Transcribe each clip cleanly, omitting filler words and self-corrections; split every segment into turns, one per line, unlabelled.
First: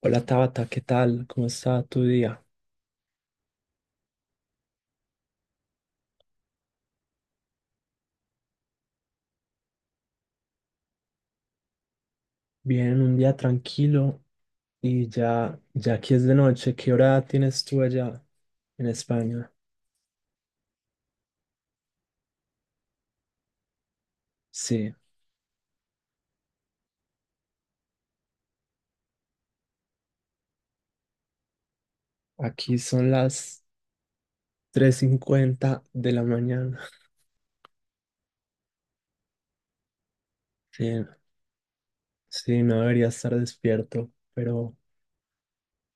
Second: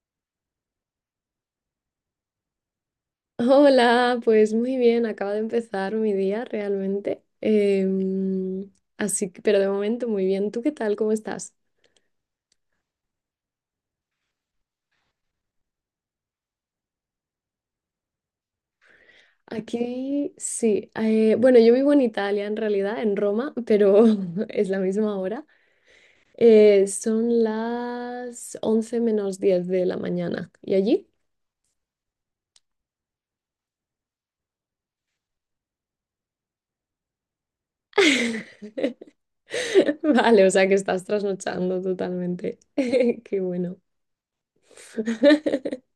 Hola Tabata, ¿qué tal? ¿Cómo está tu día?
Hola, pues muy bien, acaba de empezar mi día realmente. Así que, pero de momento muy bien. ¿Tú qué tal? ¿Cómo estás?
Bien, un día tranquilo y ya, ya aquí es de noche. ¿Qué hora tienes tú allá en España?
Aquí sí. Bueno, yo vivo en Italia en realidad, en Roma, pero es la
Sí,
misma hora. Son las 10:50 de la mañana. ¿Y allí?
aquí son las 3:50 de la mañana.
Vale, o sea que
Sí,
estás trasnochando totalmente.
sí, no debería estar
Qué bueno.
despierto, pero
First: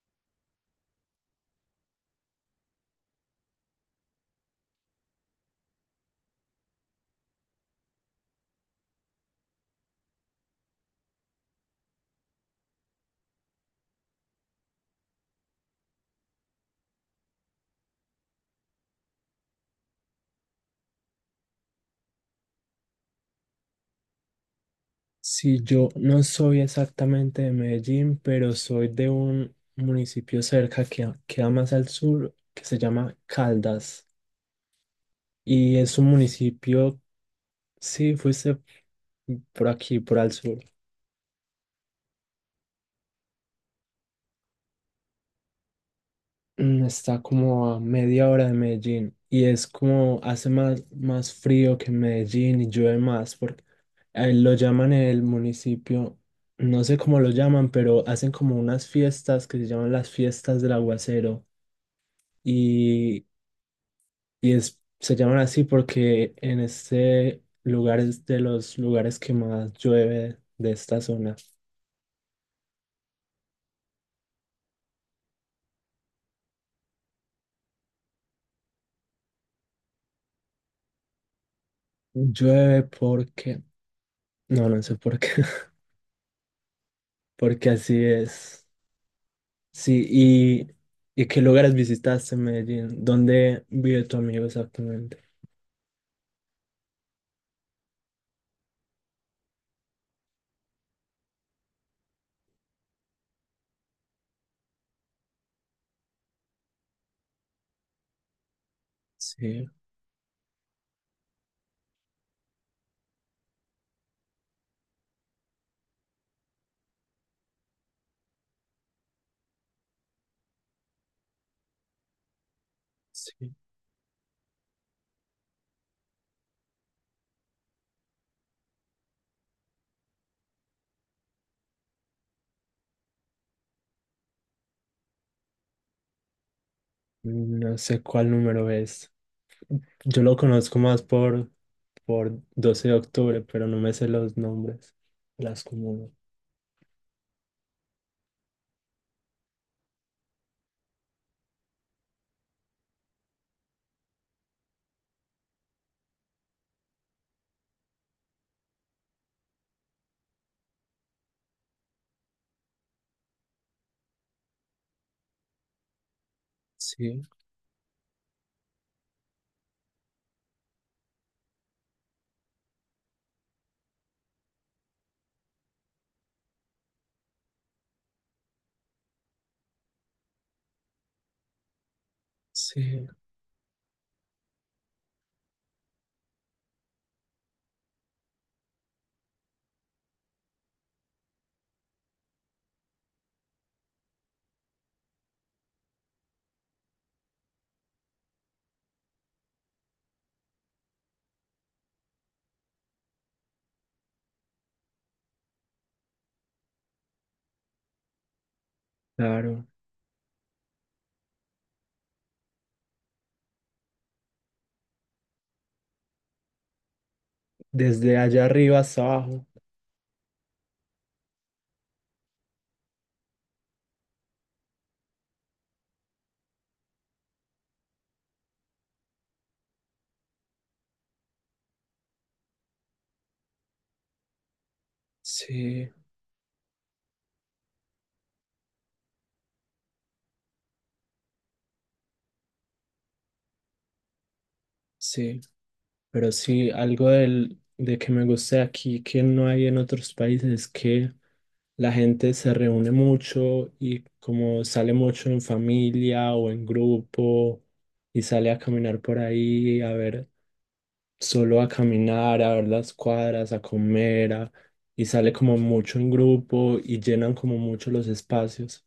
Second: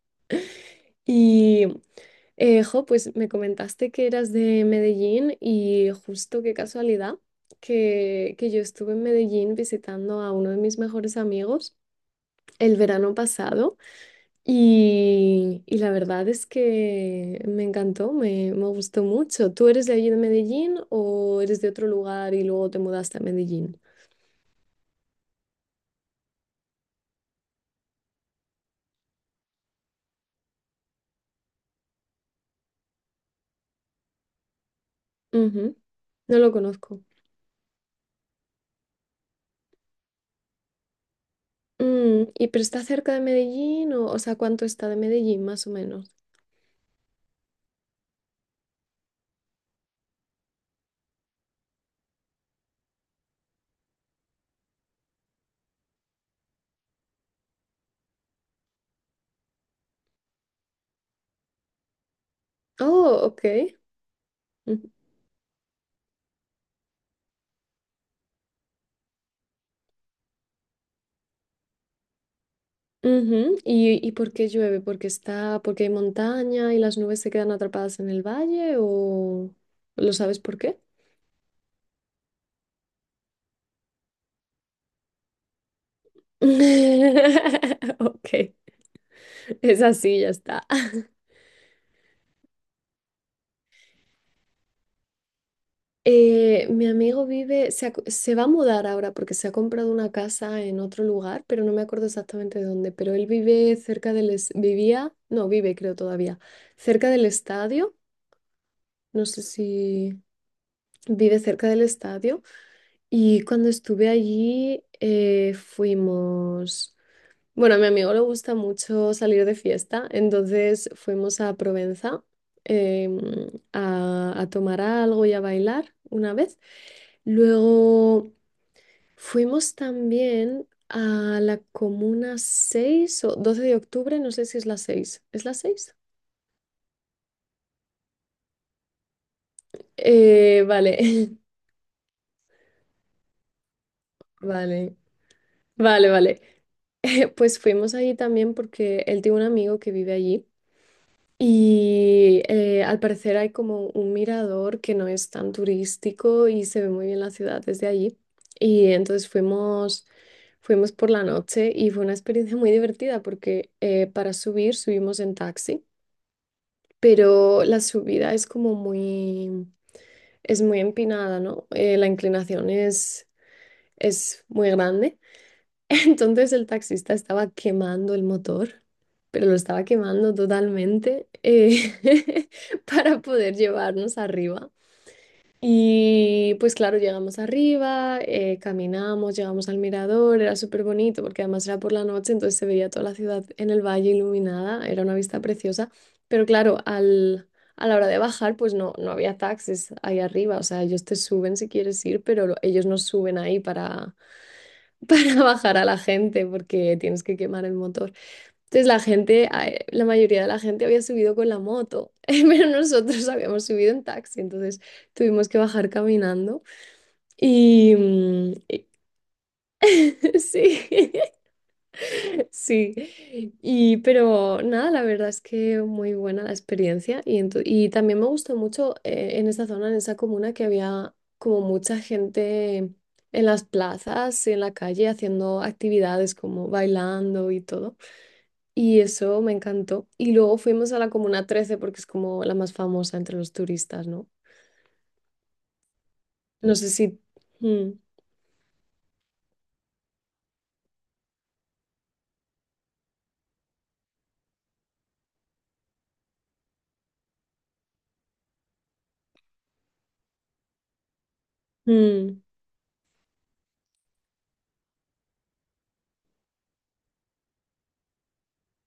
Y, jo, pues me comentaste que eras de Medellín y justo qué casualidad que yo estuve en Medellín visitando a uno de mis mejores amigos el verano pasado y la verdad es que me encantó, me gustó mucho. ¿Tú eres de allí de Medellín o eres de otro lugar y luego te mudaste a Medellín?
sí, yo no soy exactamente de Medellín, pero soy de un municipio cerca que queda más al sur que se llama Caldas. Y
Ujú.
es un
No lo
municipio,
conozco.
si fuiste por aquí, por al sur,
¿Y pero está cerca de Medellín o sea, cuánto está de Medellín más o menos?
está como a media hora de Medellín y es como hace más frío que en Medellín y llueve más, porque lo llaman el municipio, no sé cómo lo llaman, pero hacen como unas fiestas que se llaman las fiestas del aguacero
Oh,
y,
ok.
y es, se llaman así porque en este lugar es de los lugares que más llueve de esta zona.
Ujú. ¿Y por qué llueve? ¿Porque está, porque hay montaña y las nubes se quedan atrapadas en el valle o lo sabes por qué?
Llueve porque... No, no sé por qué. Porque así
Ok,
es.
es
Sí,
así, ya está.
¿y qué lugares visitaste en Medellín? ¿Dónde vive tu amigo exactamente?
Mi amigo vive, se va a mudar ahora porque se ha comprado una casa en otro lugar, pero no me acuerdo exactamente de dónde, pero él vive cerca del, vivía, no, vive creo todavía, cerca del estadio, no sé
Sí,
si vive cerca del estadio. Y cuando estuve allí, fuimos, bueno, a mi amigo le gusta mucho salir de fiesta, entonces fuimos a Provenza em,
sí.
a tomar algo y a bailar una vez. Luego fuimos también a la comuna 6 o 12 de octubre, no sé si es la seis. ¿Es la seis?
No sé cuál número es. Yo lo
Eh,
conozco más
vale,
por 12 de Octubre, pero no me sé los nombres,
vale,
las
vale,
comunas.
vale. Pues fuimos allí también porque él tiene un amigo que vive allí. Y al parecer hay como un mirador que no es tan turístico y se ve muy bien la ciudad desde allí. Y entonces fuimos por la noche y fue una experiencia muy divertida porque para subir subimos en taxi,
Sí,
pero la subida es como muy, es muy empinada, ¿no? La inclinación es muy grande. Entonces el taxista estaba quemando el motor, pero lo estaba quemando totalmente
sí,
para poder llevarnos arriba. Y pues claro, llegamos arriba, caminamos, llegamos al mirador, era súper bonito porque además era por la noche, entonces se veía toda la ciudad en el valle iluminada, era una vista preciosa, pero claro, a la hora de bajar pues no, no había taxis ahí arriba, o sea, ellos te suben si quieres ir, pero ellos no suben ahí para bajar a la gente porque tienes que quemar el motor. Entonces la gente,
claro.
la mayoría de la gente había subido con la moto, pero nosotros habíamos subido en taxi, entonces tuvimos que bajar caminando y
Desde allá
mm,
arriba
y-
hasta abajo.
sí. Sí, y pero nada, la verdad es que muy buena la experiencia y, y también me gustó mucho en esa zona, en esa comuna, que había como mucha gente en las plazas, y en la calle, haciendo
Sí,
actividades como bailando y todo. Y eso me encantó. Y luego fuimos a la comuna 13 porque es como la más famosa entre los turistas, ¿no?
sí. Pero sí,
No sé si...
algo del,
Mm,
de que me gusta aquí, que no hay en otros países, es que la gente se reúne mucho y como sale mucho en familia o en grupo y sale a caminar por ahí, a ver, solo a caminar,
mm.
a ver las cuadras, a comer, y sale como mucho en grupo y llenan como mucho los espacios.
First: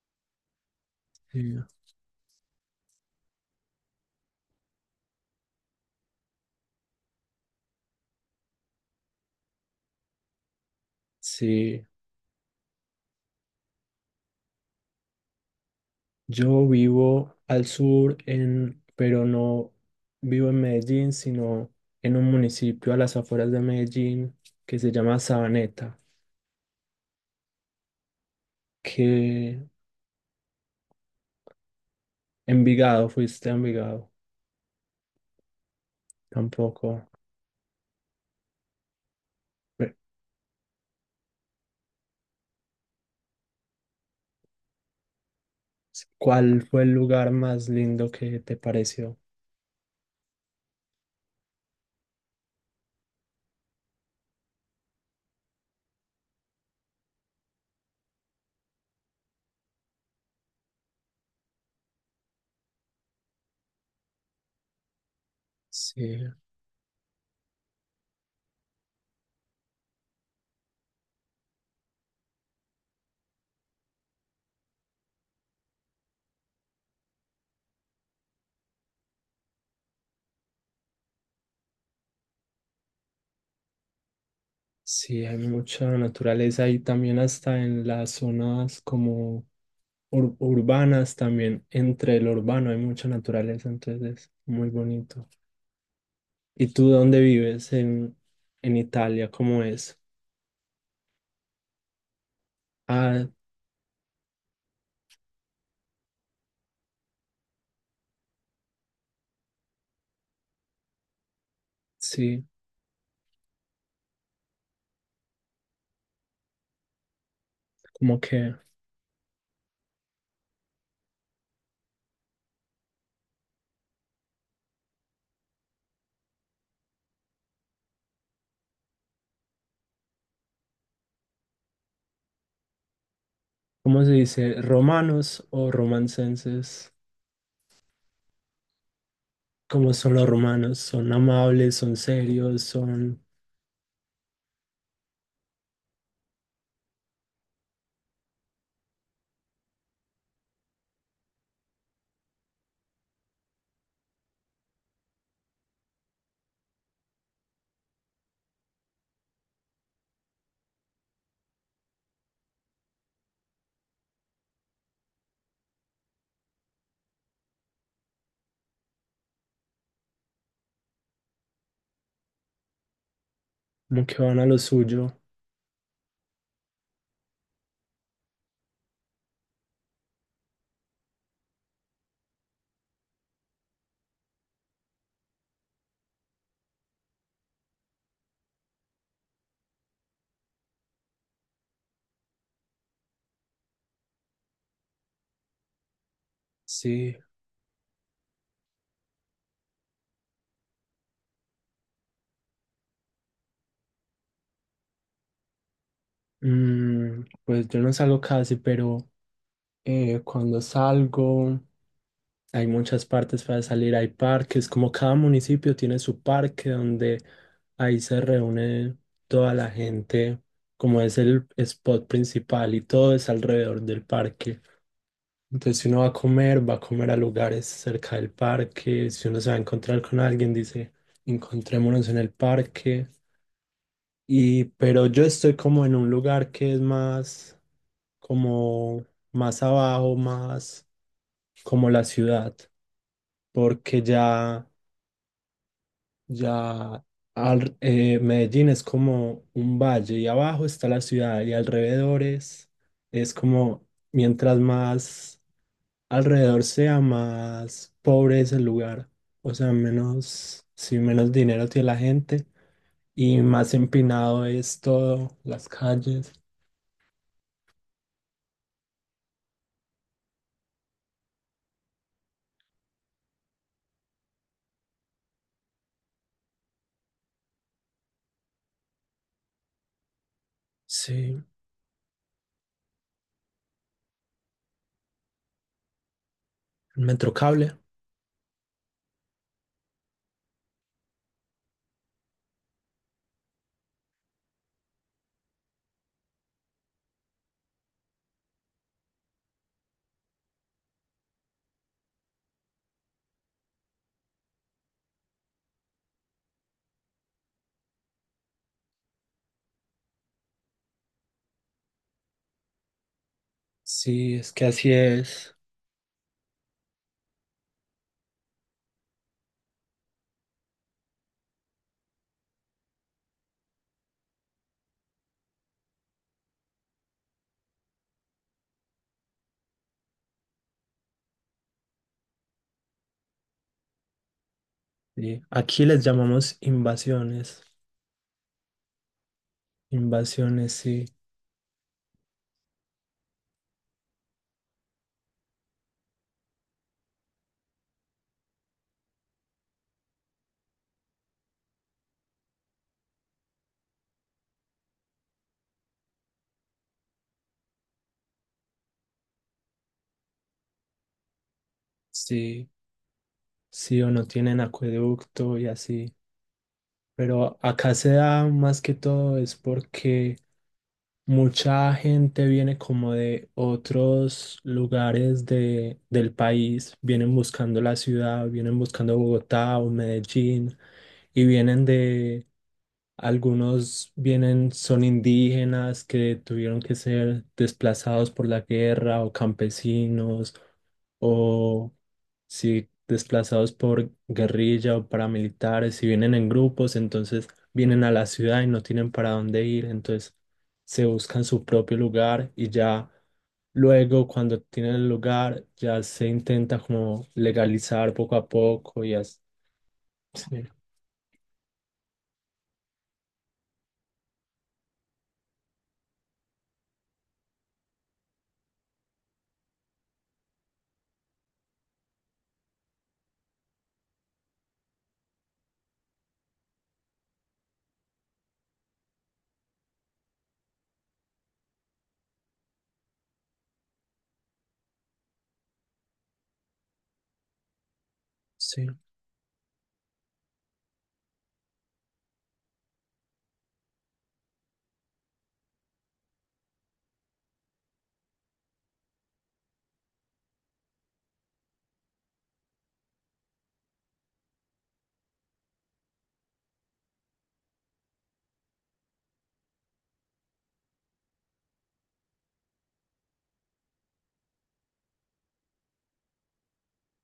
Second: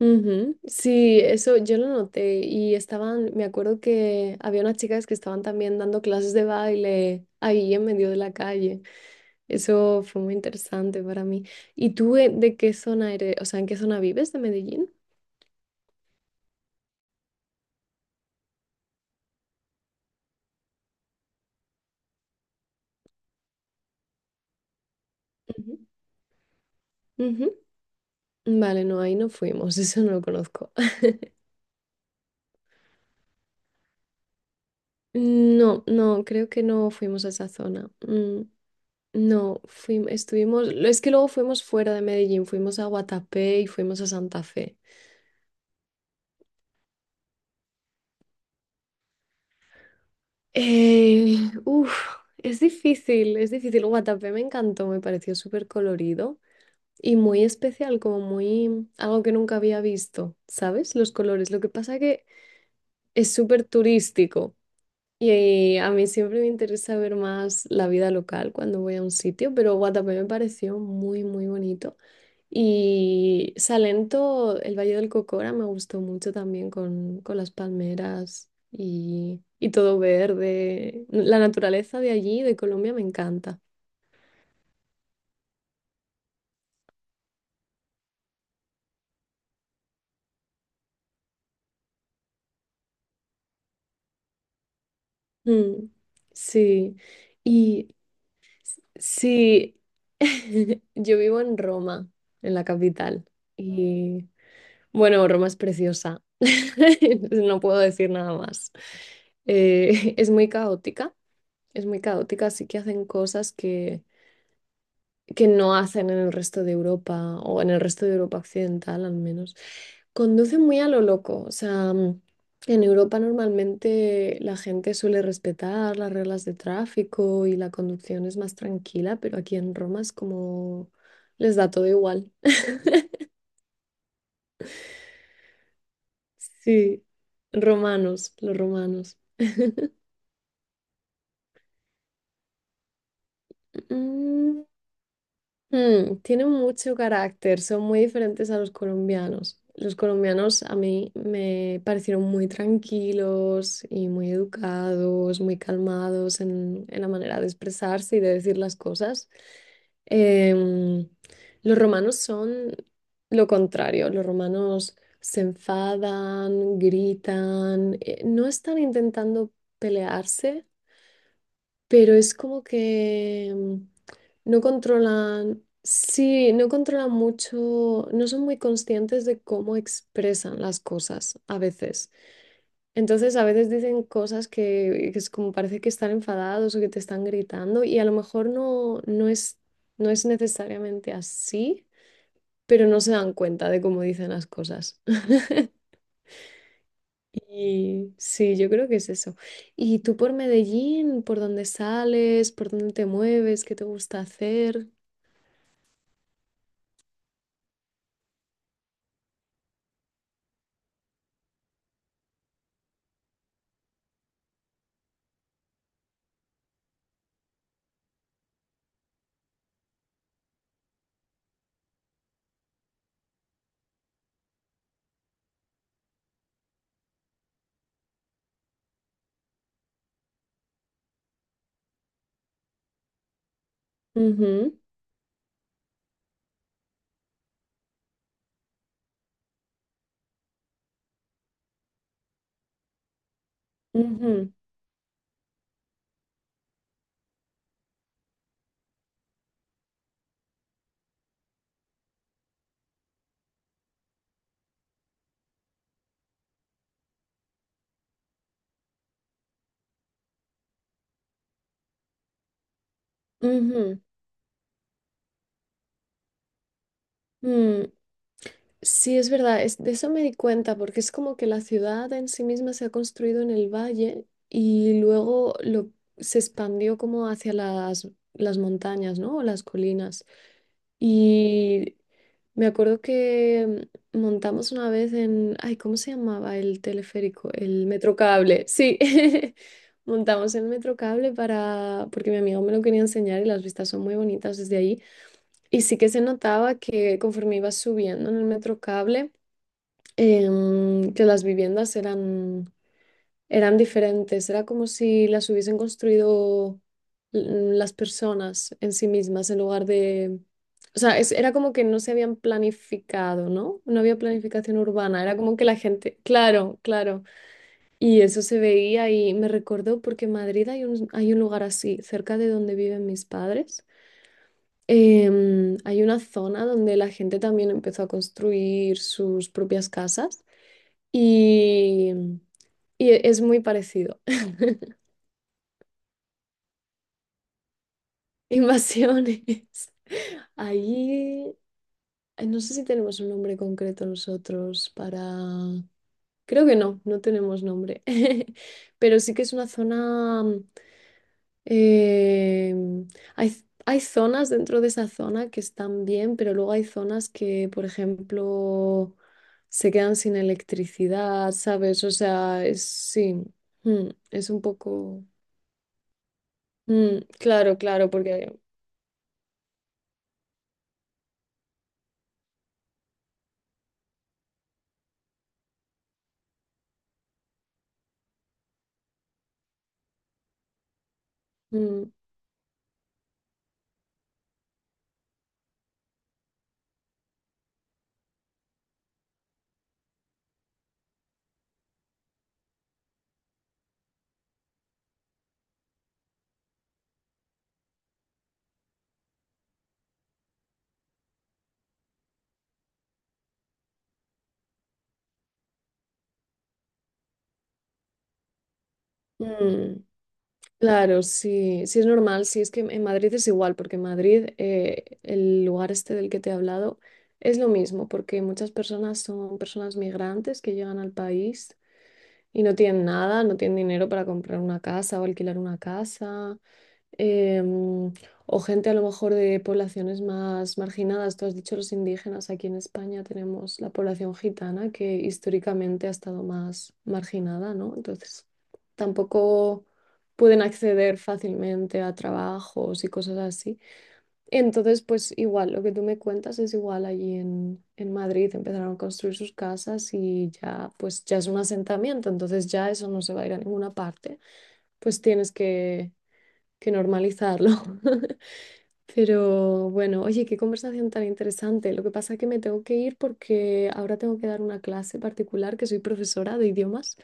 Ujú. Sí,
Sí.
eso yo lo noté y estaban, me acuerdo que había unas chicas que estaban también dando clases de baile ahí en medio de la calle. Eso fue muy interesante para mí.
Sí.
¿Y tú de qué zona eres? O sea, ¿en qué zona vives de Medellín?
Yo vivo al sur, pero no vivo en Medellín, sino en un municipio a las afueras de Medellín que se llama
Ujú.
Sabaneta,
Ujú. Vale, no, ahí no
que
fuimos, eso no lo conozco.
Envigado, fuiste a Envigado,
No, no, creo que no
tampoco.
fuimos a esa zona. No,
Pe-
fuimos, estuvimos, es que luego fuimos fuera de Medellín, fuimos a Guatapé y fuimos a Santa Fe.
¿Cuál fue el lugar más lindo que te pareció?
Uf, es difícil, es difícil. Guatapé me encantó, me pareció súper colorido y muy especial, como muy algo que nunca había visto, ¿sabes? Los colores. Lo que pasa que es súper turístico y a
Sí,
mí siempre me interesa ver más la vida local cuando voy a un sitio, pero Guatapé me pareció muy, muy bonito. Y Salento, el Valle del Cocora, me gustó mucho también con, las palmeras y todo verde. La naturaleza de allí, de Colombia, me encanta.
sí, hay mucha naturaleza y también hasta en las zonas como urbanas, también entre lo urbano hay mucha naturaleza, entonces es muy bonito.
Mm,
¿Y tú
sí,
dónde vives
y
en Italia? ¿Cómo
sí,
es?
yo vivo en Roma, en la capital.
Ah,
Y bueno, Roma es preciosa, no puedo decir nada más. Eh, es muy caótica, es muy
sí,
caótica, así que hacen cosas que no hacen en el resto de Europa o en el resto de
como
Europa
que,
occidental al menos. Conducen muy a lo loco, o sea, en Europa normalmente la gente suele respetar las reglas de tráfico y la conducción es más tranquila, pero aquí en Roma es como les da todo igual.
¿cómo se dice? ¿Romanos o romancenses?
Sí, romanos, los romanos.
¿Cómo son los romanos? ¿Son amables? ¿Son serios? ¿Son
Mm. Tienen mucho carácter, son muy diferentes a los colombianos. Los colombianos a mí me parecieron muy tranquilos y muy educados, muy calmados en, la manera de expresarse y de decir las cosas. Em, los romanos son lo contrario, los romanos se enfadan, gritan, no están intentando pelearse pero es como que
como que van a lo
no
suyo?
controlan, sí, no controlan mucho, no son muy conscientes de cómo expresan las cosas a veces. Entonces a veces dicen cosas que es como parece que están enfadados o que te están gritando y a lo mejor no, no es, no es necesariamente así, pero no se dan cuenta de cómo dicen las cosas.
Sí,
Y sí, yo creo que es eso. ¿Y tú por Medellín, por dónde sales, por dónde te mueves, qué te gusta hacer?
pues yo no salgo casi, pero cuando salgo... Hay muchas partes para salir, hay parques, como cada municipio tiene su parque donde ahí se reúne toda la gente, como es el spot principal y todo es alrededor del parque. Entonces, si uno va a comer a lugares cerca del parque, si uno se va a encontrar con alguien, dice, encontrémonos en el parque. Y,
Ujú,
pero yo estoy como en un lugar que es más, como más abajo, más como la ciudad, porque
ujú,
ya... Ya Medellín es como un valle y abajo está la ciudad y alrededores es como mientras más alrededor sea, más pobre es el lugar. O sea, menos, sí, menos dinero tiene la gente y más
ujú,
empinado es todo, las calles.
mm. Sí, es verdad, de eso me di cuenta, porque es como que la ciudad en sí misma se ha construido en el valle y luego lo, se expandió como hacia las, montañas, ¿no? O las colinas.
Sí,
Y me acuerdo que montamos una vez en, ay, ¿cómo se llamaba el
el
teleférico?
metrocable.
El Metrocable, sí. Montamos el Metrocable para, porque mi amigo me lo quería enseñar y las vistas son muy bonitas desde ahí. Y sí que se notaba que conforme iba subiendo en el metro cable, que las viviendas eran diferentes. Era como si las hubiesen construido las personas en sí mismas en lugar de... O sea, era como que no se habían planificado, ¿no? No había
Sí, es que
planificación
así
urbana. Era
es.
como que la gente... Claro, claro. Y eso se veía y me recordó porque en Madrid hay un lugar así, cerca de donde viven mis padres. Hay una zona donde la gente también empezó a construir sus propias casas y, y, es muy parecido.
Sí. Aquí les llamamos invasiones.
Invasiones.
Invasiones, sí.
Allí, no sé si tenemos un nombre concreto nosotros para... Creo que no, no tenemos nombre. Pero sí que es una zona. Eh, hay, hay zonas dentro de esa zona que están bien, pero luego hay zonas que, por ejemplo, se quedan sin electricidad, ¿sabes? O sea,
Sí.
es, sí,
Sí o no
es
tienen
un poco...
acueducto y así. Pero
claro,
acá se
claro,
da
porque...
más que todo es porque mucha gente viene como de otros lugares de, del país, vienen buscando la ciudad, vienen buscando Bogotá o Medellín y vienen
mm,
de... Algunos vienen, son indígenas que tuvieron que ser desplazados por la guerra o campesinos o si desplazados por guerrilla o paramilitares, si vienen en grupos, entonces vienen a la ciudad y no tienen para dónde ir, entonces se buscan su propio lugar y ya luego cuando tienen el lugar ya se intenta como legalizar poco a poco y así.
mm,
Sí,
claro, sí, sí es normal, sí es que en Madrid es igual, porque en Madrid, el lugar este del que te he hablado, es lo mismo, porque muchas personas son personas migrantes que llegan al país y no tienen nada, no tienen dinero para comprar una casa o alquilar una casa, em, o gente a lo mejor de poblaciones más marginadas. Tú has dicho los indígenas, aquí en España tenemos la población gitana que históricamente ha estado más marginada, ¿no? Entonces,
sí.
tampoco pueden acceder fácilmente a trabajos y cosas así. Entonces, pues igual, lo que tú me cuentas es igual allí en, Madrid, empezaron a construir sus casas y ya, pues ya es un asentamiento, entonces ya eso no se va a ir a ninguna parte, pues tienes que normalizarlo. Pero bueno, oye, qué conversación tan interesante. Lo que pasa es que me tengo que ir porque ahora tengo que dar una clase particular, que soy profesora de idiomas.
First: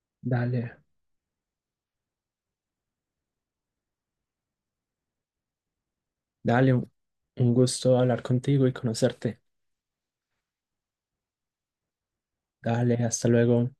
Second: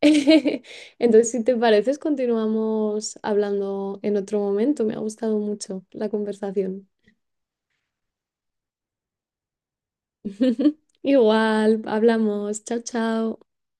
Dale,
Entonces, si te pareces, continuamos hablando en otro momento. Me ha gustado mucho la
dale,
conversación.
un gusto hablar contigo y conocerte.
Igual, hablamos. Chao,
Dale, hasta
chao.
luego.